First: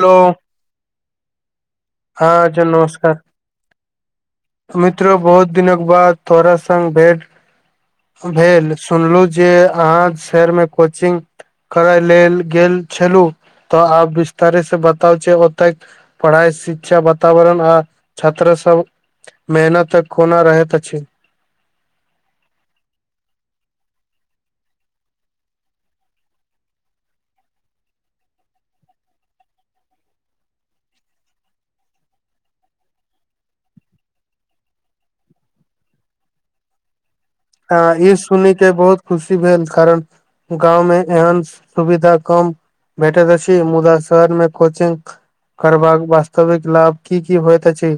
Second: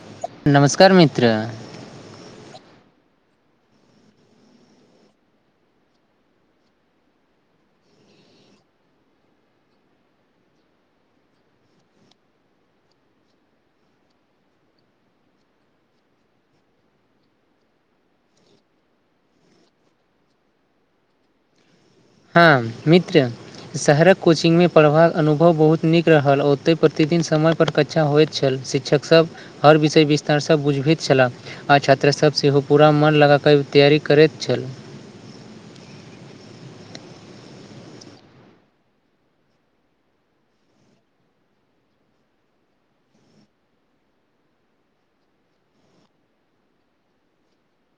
Hello नमस्कार मित्र हँ [inaudible] नमस्कार मित्रो बहुत दिनक बाद थोड़ा संगङ्ग भेंट भेल सुनल जे अहाँ शहरमे कोचिंग करय लेल गेल छलू तऽ आब बिस्तारे से बताउ छै ओतय पढ़ाइ शिक्षा वातावरण आ छात्रा सब मेहनत तक कोना रहैत अछि हँ मित्र शहरक कोचिंगमे पढ़बाक अनुभव बहुत नीक रहल ओतऽ प्रतिदिन समय परर कक्षा होइत छल शिक्षकसभ हर विषय विस्तारसँ बुझबैत छलाह आ छात्रासभ सेहो पूरा मन लगाकऽ तैयारी करैत छल अ ई सुनि के बहुत खुशी भेल कारण गाँवमे एहन सुविधा कम भैटेत अछि मुदा शहरमे कोचिंग करबाक वास्तविक लाभ की की होयत अछि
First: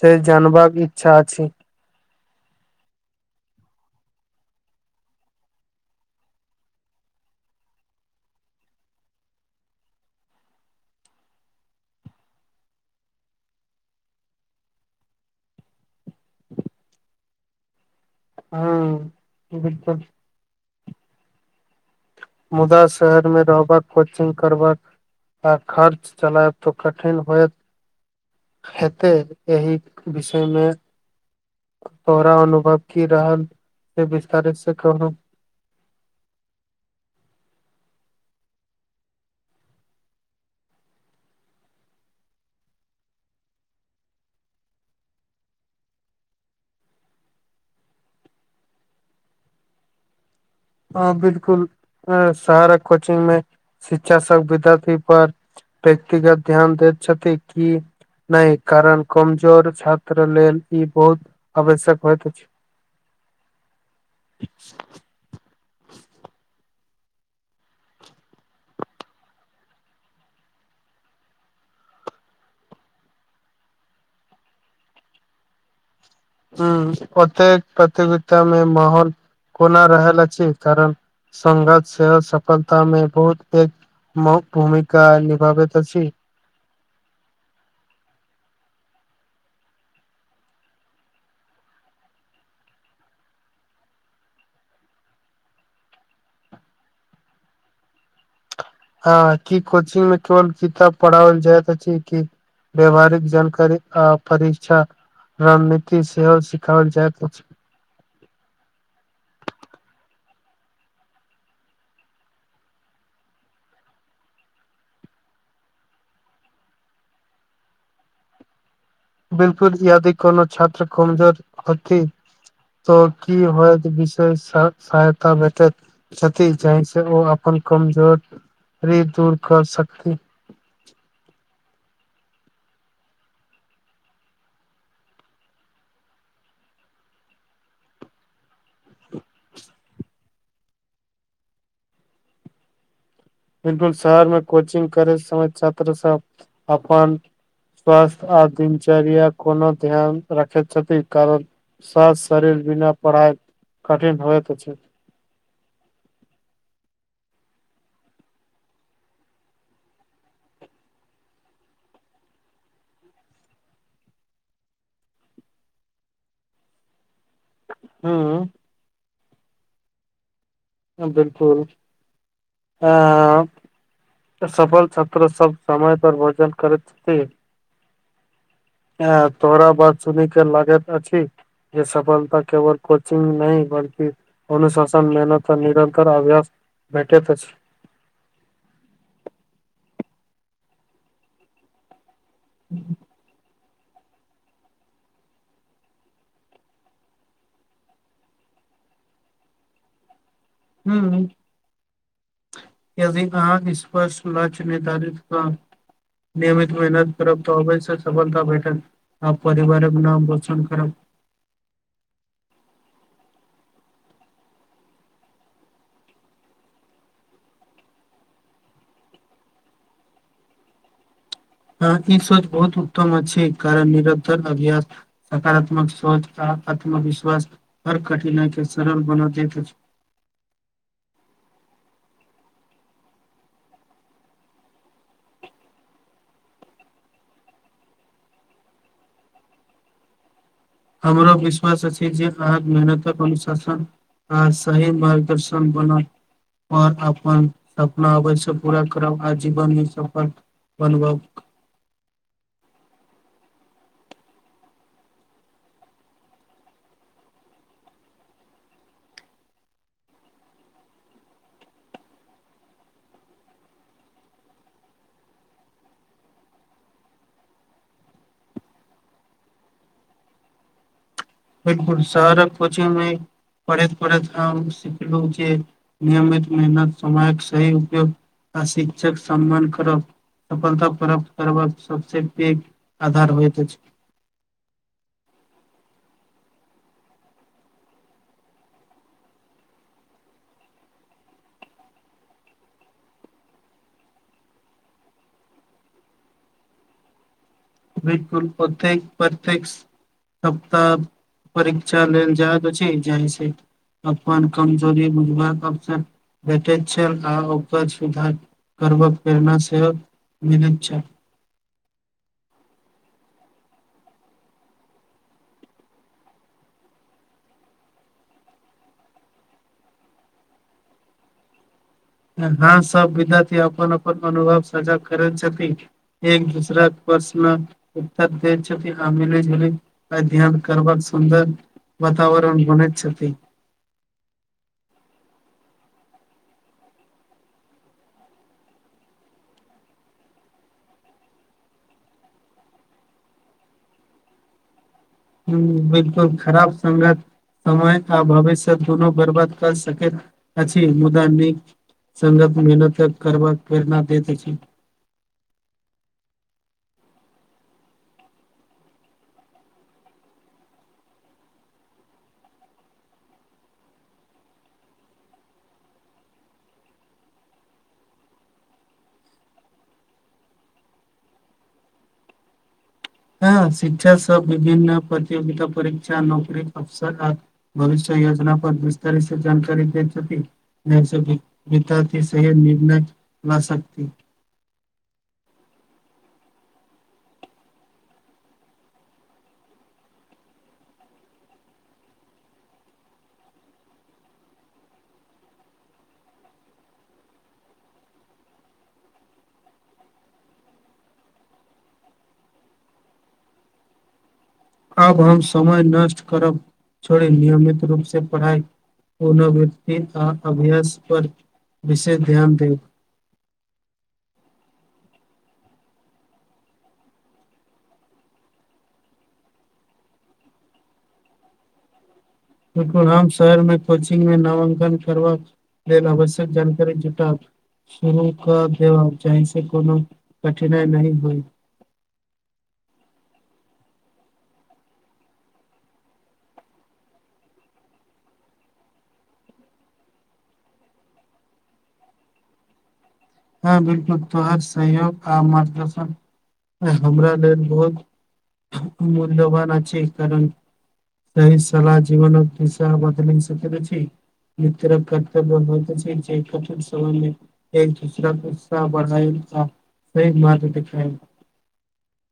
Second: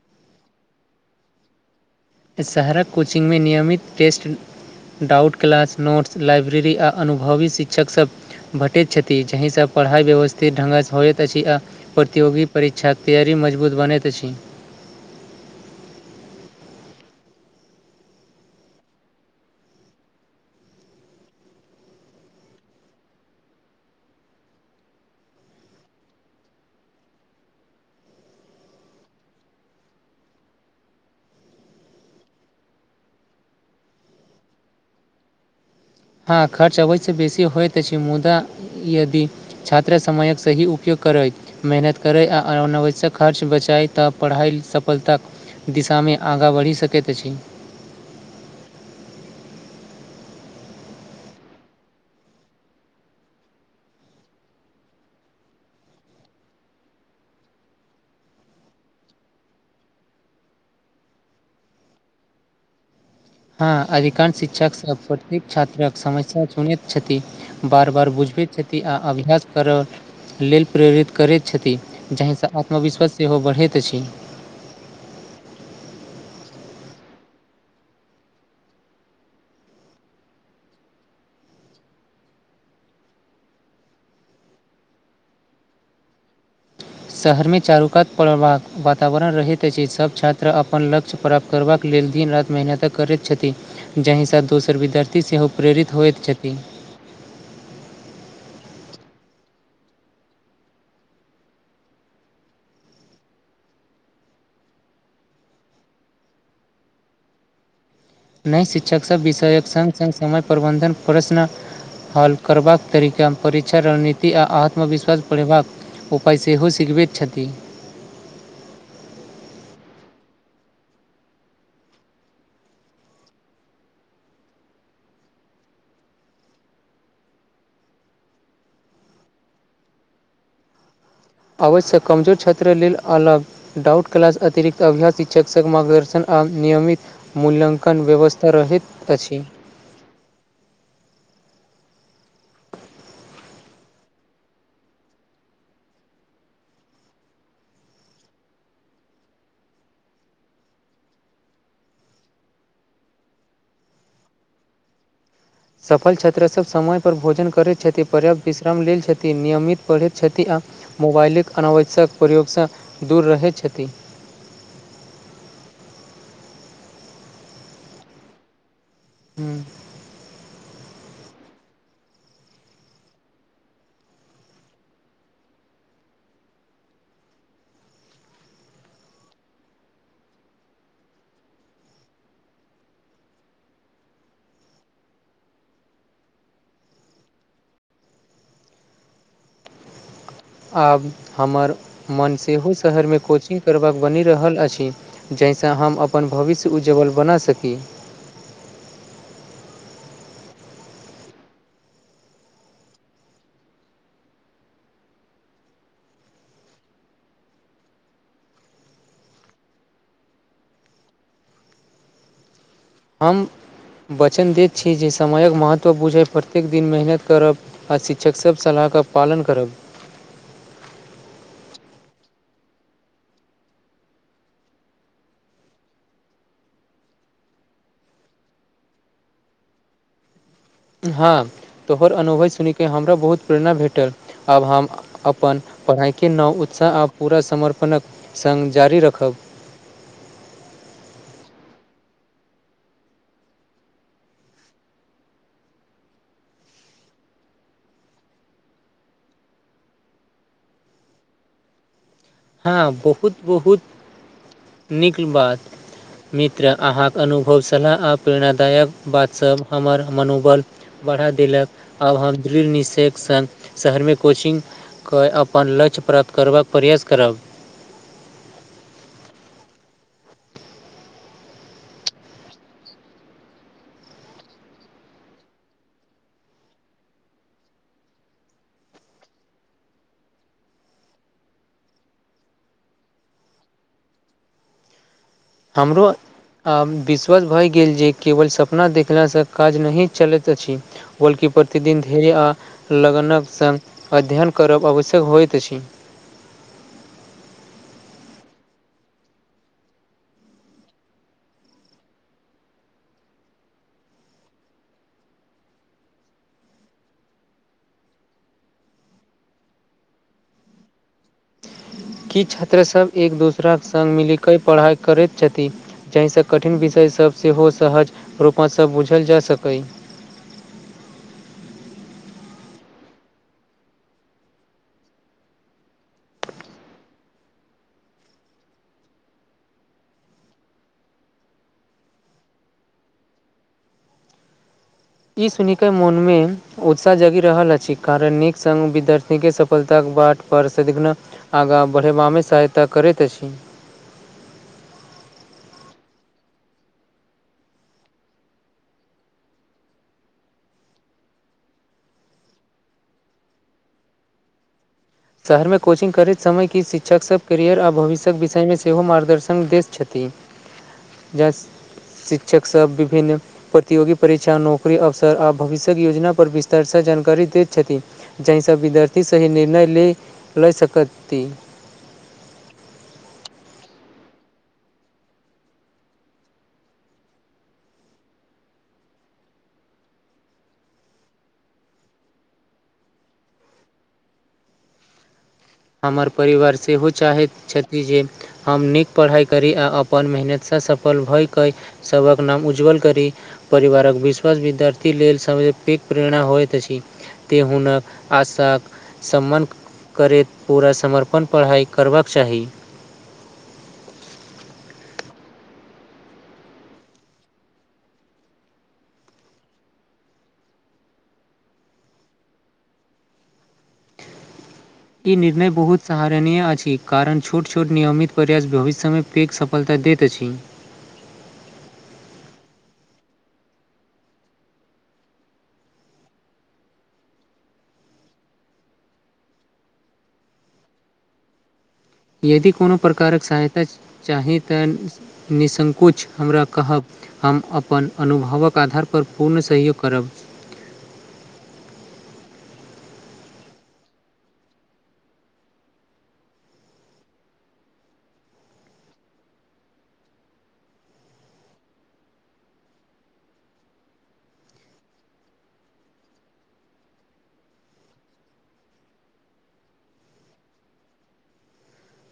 से जबाक इच्छा अछि शहरक कोचिंग मे नियमित test doubt class notes library आ अनुभवी शिक्षकसभ भेटैत छथि जाहिसँ पढ़ाइ व्यवस्थित ढङ्गसँ होइत अछि आ प्रतियोगी परीक्षाक तैयारी मजबूत बनैत अछि हँ मुदा शहर मे रहबाक कोचिंग करबाक आ खर्च चलायब तो कठिन होयत हेतै एहि विषय मे तोरा अनुभव की रहल से विस्तारि से कहू हँ खर्च अबैसँ बेसी होइत अछि मुदा यदि छात्रा समयक सही उपयोग करति मेहनत करै आ अनावश्यक खर्च बचाय तऽ पढ़ाइ सफलता दिशा मे आगाँ बढ़ि सकैत अछि हँ बिलकुल शहरक कोचिंग मे शिक्षा सब विद्यार्थी पर व्यक्तिगत ध्यान दति छथि कि नय कारण कमजोर छात्र लेल ई बहुत आवश्यक होइत अछि हँ अधिकांश शिक्षक सब [unintelligible] प्रतेक छात्रक समस्या सुुनति छथि बार बार बुझबति छथि आ अभ्यास करब लेल प्रेरित करति छथि जाहिसँ आत्मविश्वास सेहो बढ़ति अछि हुं ओतेक प्रतियोगिता मे माहौल कोना रहल अछि कारण संगत सेहो सफलता मे बहुत पेग भूमिका निभाबति अछि शहर मे चारूकात परबाक वातावरण रहति अछि सभ छात्र अपन लक्ष्य प्राप्त करबाक लेल दिन रात मेहनत करति छथि जाहिसँ दोसर विद्यार्थी सेहो प्रेरित होइत छथि हँ की कोचिंग मे केवल किताब पढ़ाओल जाइत अछि कि व्यवहारिक जानकारी आ परीक्षा रणनीति सेहो सिखाओल जाइत अछि नहि शिक्षक सब विषयक संग संग समय प्रबन्धन प्रशन हल करबाक तरीका परीक्षा रणनीति आ आत्मविश्वास पढ़बाक उपाय सेहो सिखबैत छथि बिल्कुल यादि कोनो छत्र कमजोरअथि तऽ की होयत विषय सहायता भेटैत छथि जहिसँ ओ अपन कमजोरी दूर क सकती अवश्य कमजोर क्षेत्र लेल अलग डाउट क्लास अतिरिक्त अभ्यास शिक्षक मार्गदर्शन आ नियमित मूल्ययंकन व्यवस्था तऽ रहैत अछि एक डोल शहर मे कोचिंग करै समय छत्र सब अपन स्वास्थ्य आ दिनचर्या कोनो ध्यान राखैत छथि कारण स्वास शरीर बिना पढ़ाइ कठिन होय त अछी सफल छात्र स समय पर भोजन करैत छथि पर्याप्त विश्राम लेल छथि नियमित पढ़ैत छथि आ। मोबाइलक अनवश्यक प्रयोगसँ दूर रहै छथि। हँ। हूँ। बिल्कुल हँ। सफल छत्र सब समय पर भोजन करैत छथि। एँ तोरा बर सुनै के लागैत अछी। ये सफलता केवल कोचिंग नहि बलकि अनुशासन मेहनत। त निरन्कर अभ्यास भेटैत अछि। आब हमर मन सेहो शहरमे कोचिंग करबाक बनि रहल अछि जाहिसँ हम अपन भविष्य उज्जवल बना सकी। हूँ। यदि अहाँ सपष्ट लक्ष्य निर्धारित क नियमित मेहनत करब त अवश्य सफलता भेटत। आ परिवारक नाम रोशन करब हम वचन दैत छी जे समयक महत्व बुझै प्रत्येक दिन मेहनत करब आ शिक्षक सब सलाह क पालन करब हँ ई सोच बहुत उत्तम अछि छै कारण निरकधर अभ्यास सकारात्मक सोच आ आत्मविश्वास हर कठिनाइ के सरल बना देत अछि हँ तोहर अनुभव सुनि के हमरो बहुत प्रेरणा भेटल। आब हम अपन पढ़ाइ के नव उत्साह आ पूरा समर्पणक संग जारी रखब हमरो विश्वास अछि जे राहत मेहनतक अनुशासन। ह सही मार्गदर्शन बनल आओर अपन सपना आबय स पूरा करब आजीवन मे सफल अनुभव हँ बहुत बहुत नीक बात मित्र अहाँ के अनुभव सलाह आओ प्रेरणादायक बात सभ हमर मनोबल बढ़ा देलक आब हम दृढ़ निश्चयक संग शहर मे कोचिंग कय अपन लक्ष्य प्राप्त करबाक प्रयास करब एक घुरासारक कोचिंग मे पढेत पढेत हम सीखलहु जे नियमित मेहनत समयक सही उपयोग आ शिक्षक सम्मान करब सफलता प्राप्त करबाक सबसे पैग आधार होइत अछि हमरो आ विश्वास भए गेल जे केवल सपना देखलासँ काज नहि चलति अछि बल्कि प्रतिदिन धैर्य आ लगनक संग अध्ययन करब आवश्यक होइत अछि बिलकुल प्रत्येक प्रत्येक सप्ताह परीक्षा लेल जेऽय के छै एजेंसी अपन कमजोरी बुझबाक अवसर भेटति छलि आ ओकर सुधार करबक प्रेरणा सेहो मिलति छल की छात्रसभ एक दोसराक सङ्ग मिलि कऽ पढ़ाइ करति छथि जाहिसँ कठिन विषय सभ सेहो सहज रूपऽ सँ बूझल जा सकै हँ सब बिधक या अपन अपन अनुभव साझा करै छथि एक दूसराक प्रशन उतर दति छथि आ मिली जूली अध्ययन करबाक सुन्दर वातावरण बुनति छथि ई सुनि क मोन मे उत्साह जगि रहल अछि कारण नीक संग विद्यार्थी के सफलताके बाट पर सदिखन आगा बढ़ेबा मे सहायता करति अछि हूं बिलकुल खराब संगत समय आ भविष्य दुनु बर्बक कर सकति अछि मुदा निक संगत मेहनत करमा करिणा दति अछि शहर मे कोचिंग करति समय कि शिक्षक सभ कैरियर आ भविष्यक विषय मे सेहो मार्गदर्शन दति छथि [inaudible] यस शिक्षक सभ विभिन्न प्रतियोगी परीक्षा नौकरी अवसर आ भविष्यक योजना पर विस्तार जानकारी दति छथि जहिसँ विद्यार्थी सही निर्णय लय लै सकती ह शिक्षा सब विभिन्न प्रतियोगिता परीक्षा नौकरी अवसर रा भविष्य योजना पर विस्तर स जानकारी दैछथी विद्यार्थी सह निर्ण ल सक। [unintelligible] हमर परिवार सेहो चाहैत छथि जे। हम नीक पढ़ाइ करी आ अपन मेहनतसँ सफल भयकय सबहक नाम उज्ज्वल करी। परिवारक विश्वास विद्यार्थी लेल सम पी प्रेरणा होइत अछी ते हुनक आशक सम्मन करैत। पूरा समर्पण पढ़ाइ करबक चाही। अब हम समय नष्ट करब छोड़े नियमित रूप से पढ़ाइ। कोनो व्यक्ति आ अभ्यस पर विशे ध्यान देब ई निर्णय बहुत सहारनीय अछि कारण छोट छोट नियमित प्रयास भविष्यमे पीक सब फल तऽ दैत अछि। बकु राम शहर मे कोचिंग मे नामांकन करबा [unintelligible] आवश्यक जानकारी जुटाफ शुरू क देबाक चाहि से कोनो कठिनाइ नही होइ। यदि कोनो प्रकारक सहायता चाही तऽ निसंकोच हमरा कहब। हम अपन अनुभवक आधारपर पूर्ण सहयोग करब। हँ बिल्कुल तोहर सहयोग आ मार्गदर्शन हमरा लेल बहुत। मूल्यवान छै करण। तई सलाह जीवन पिसा बदल सकैत अछी। तरफ कर्तव्य [unintelligible] जे कठीन समय मे [unintelligible] बढ़ायल आ मारग देखायल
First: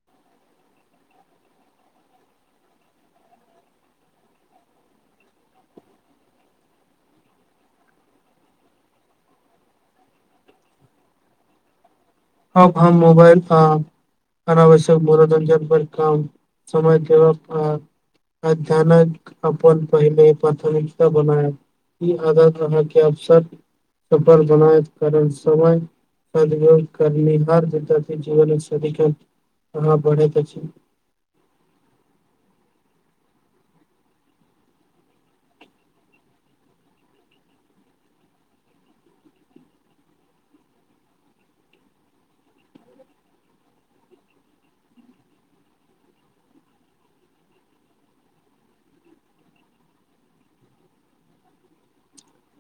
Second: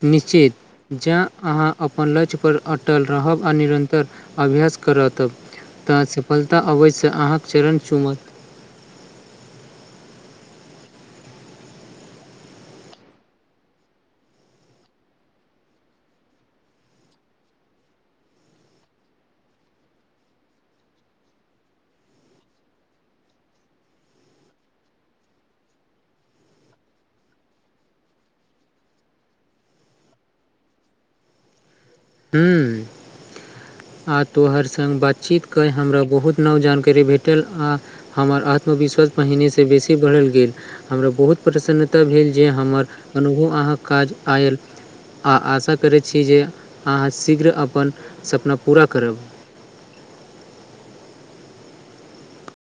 निश्चित जँ अहाँ अपन लक्ष पर अटल रहब आ निरन्तर अभ्यास कर तब। तऽ सफलता अबैसँ अहाँके चरण चुमत अब हम मोबाइल तऽ। अनावश्यक मनोरञ्जन पर काम समय देव परत अच्यानक अपन पहिले प्राथमिकता बनाय। ई आदात रहाँके अवसर। सफल बनाय कारण समय प [unintelligible] कम [unintelligible] जीवन मे सदीखन आगा बढ़ैत अछि। हुॅं आ तोहर संग बातचीत कय हमरा बहुत नव जानकारी भेटल आ। हमर आत्मविश्वास पहिनेसँ बेसी बढ़ल गेल। हमरा बहुत प्रसन्नता भेल जे हमर अनुभव अहाँके काज आयल। आ आशा करै‌ छी जे अहाँ शीघ्र अपन सपना पूरा करब।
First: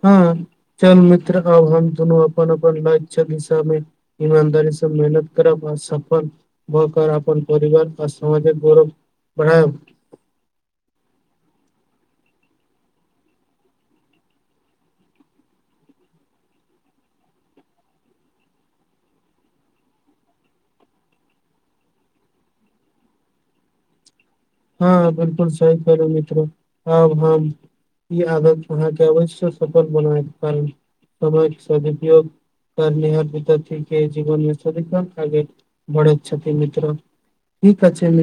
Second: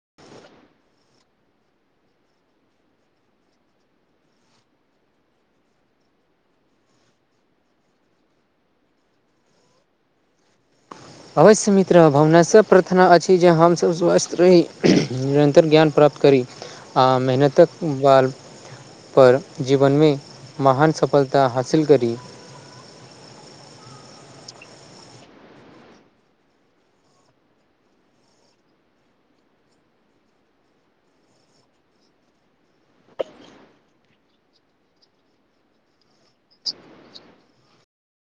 हँ चलु मित्र आब हम दुनू अपन अपन लाक चलिसामे। ईमानदारीसँ मेहनत करब आओर सफल। भकर अपन परिवार आ समामाजिक गौरव बढ़ब। अवश्य मित्र भावनासँ प्रार्थना अछि जे हमसभब स्वस्थ रही निरन्तर ज्ञान प्राप्त करी आ मेहनतक बाल पर जीवनमे महान सफलता हासिल करी हँ बिलकुल सही कहलीयै मित्र आब हम ई आदत अहाँके अवश्य सफल बनाय पर समयके सदुपयोग [unintelligible] जीवन मे स बढ़ैत छथि मित्र [unintelligible]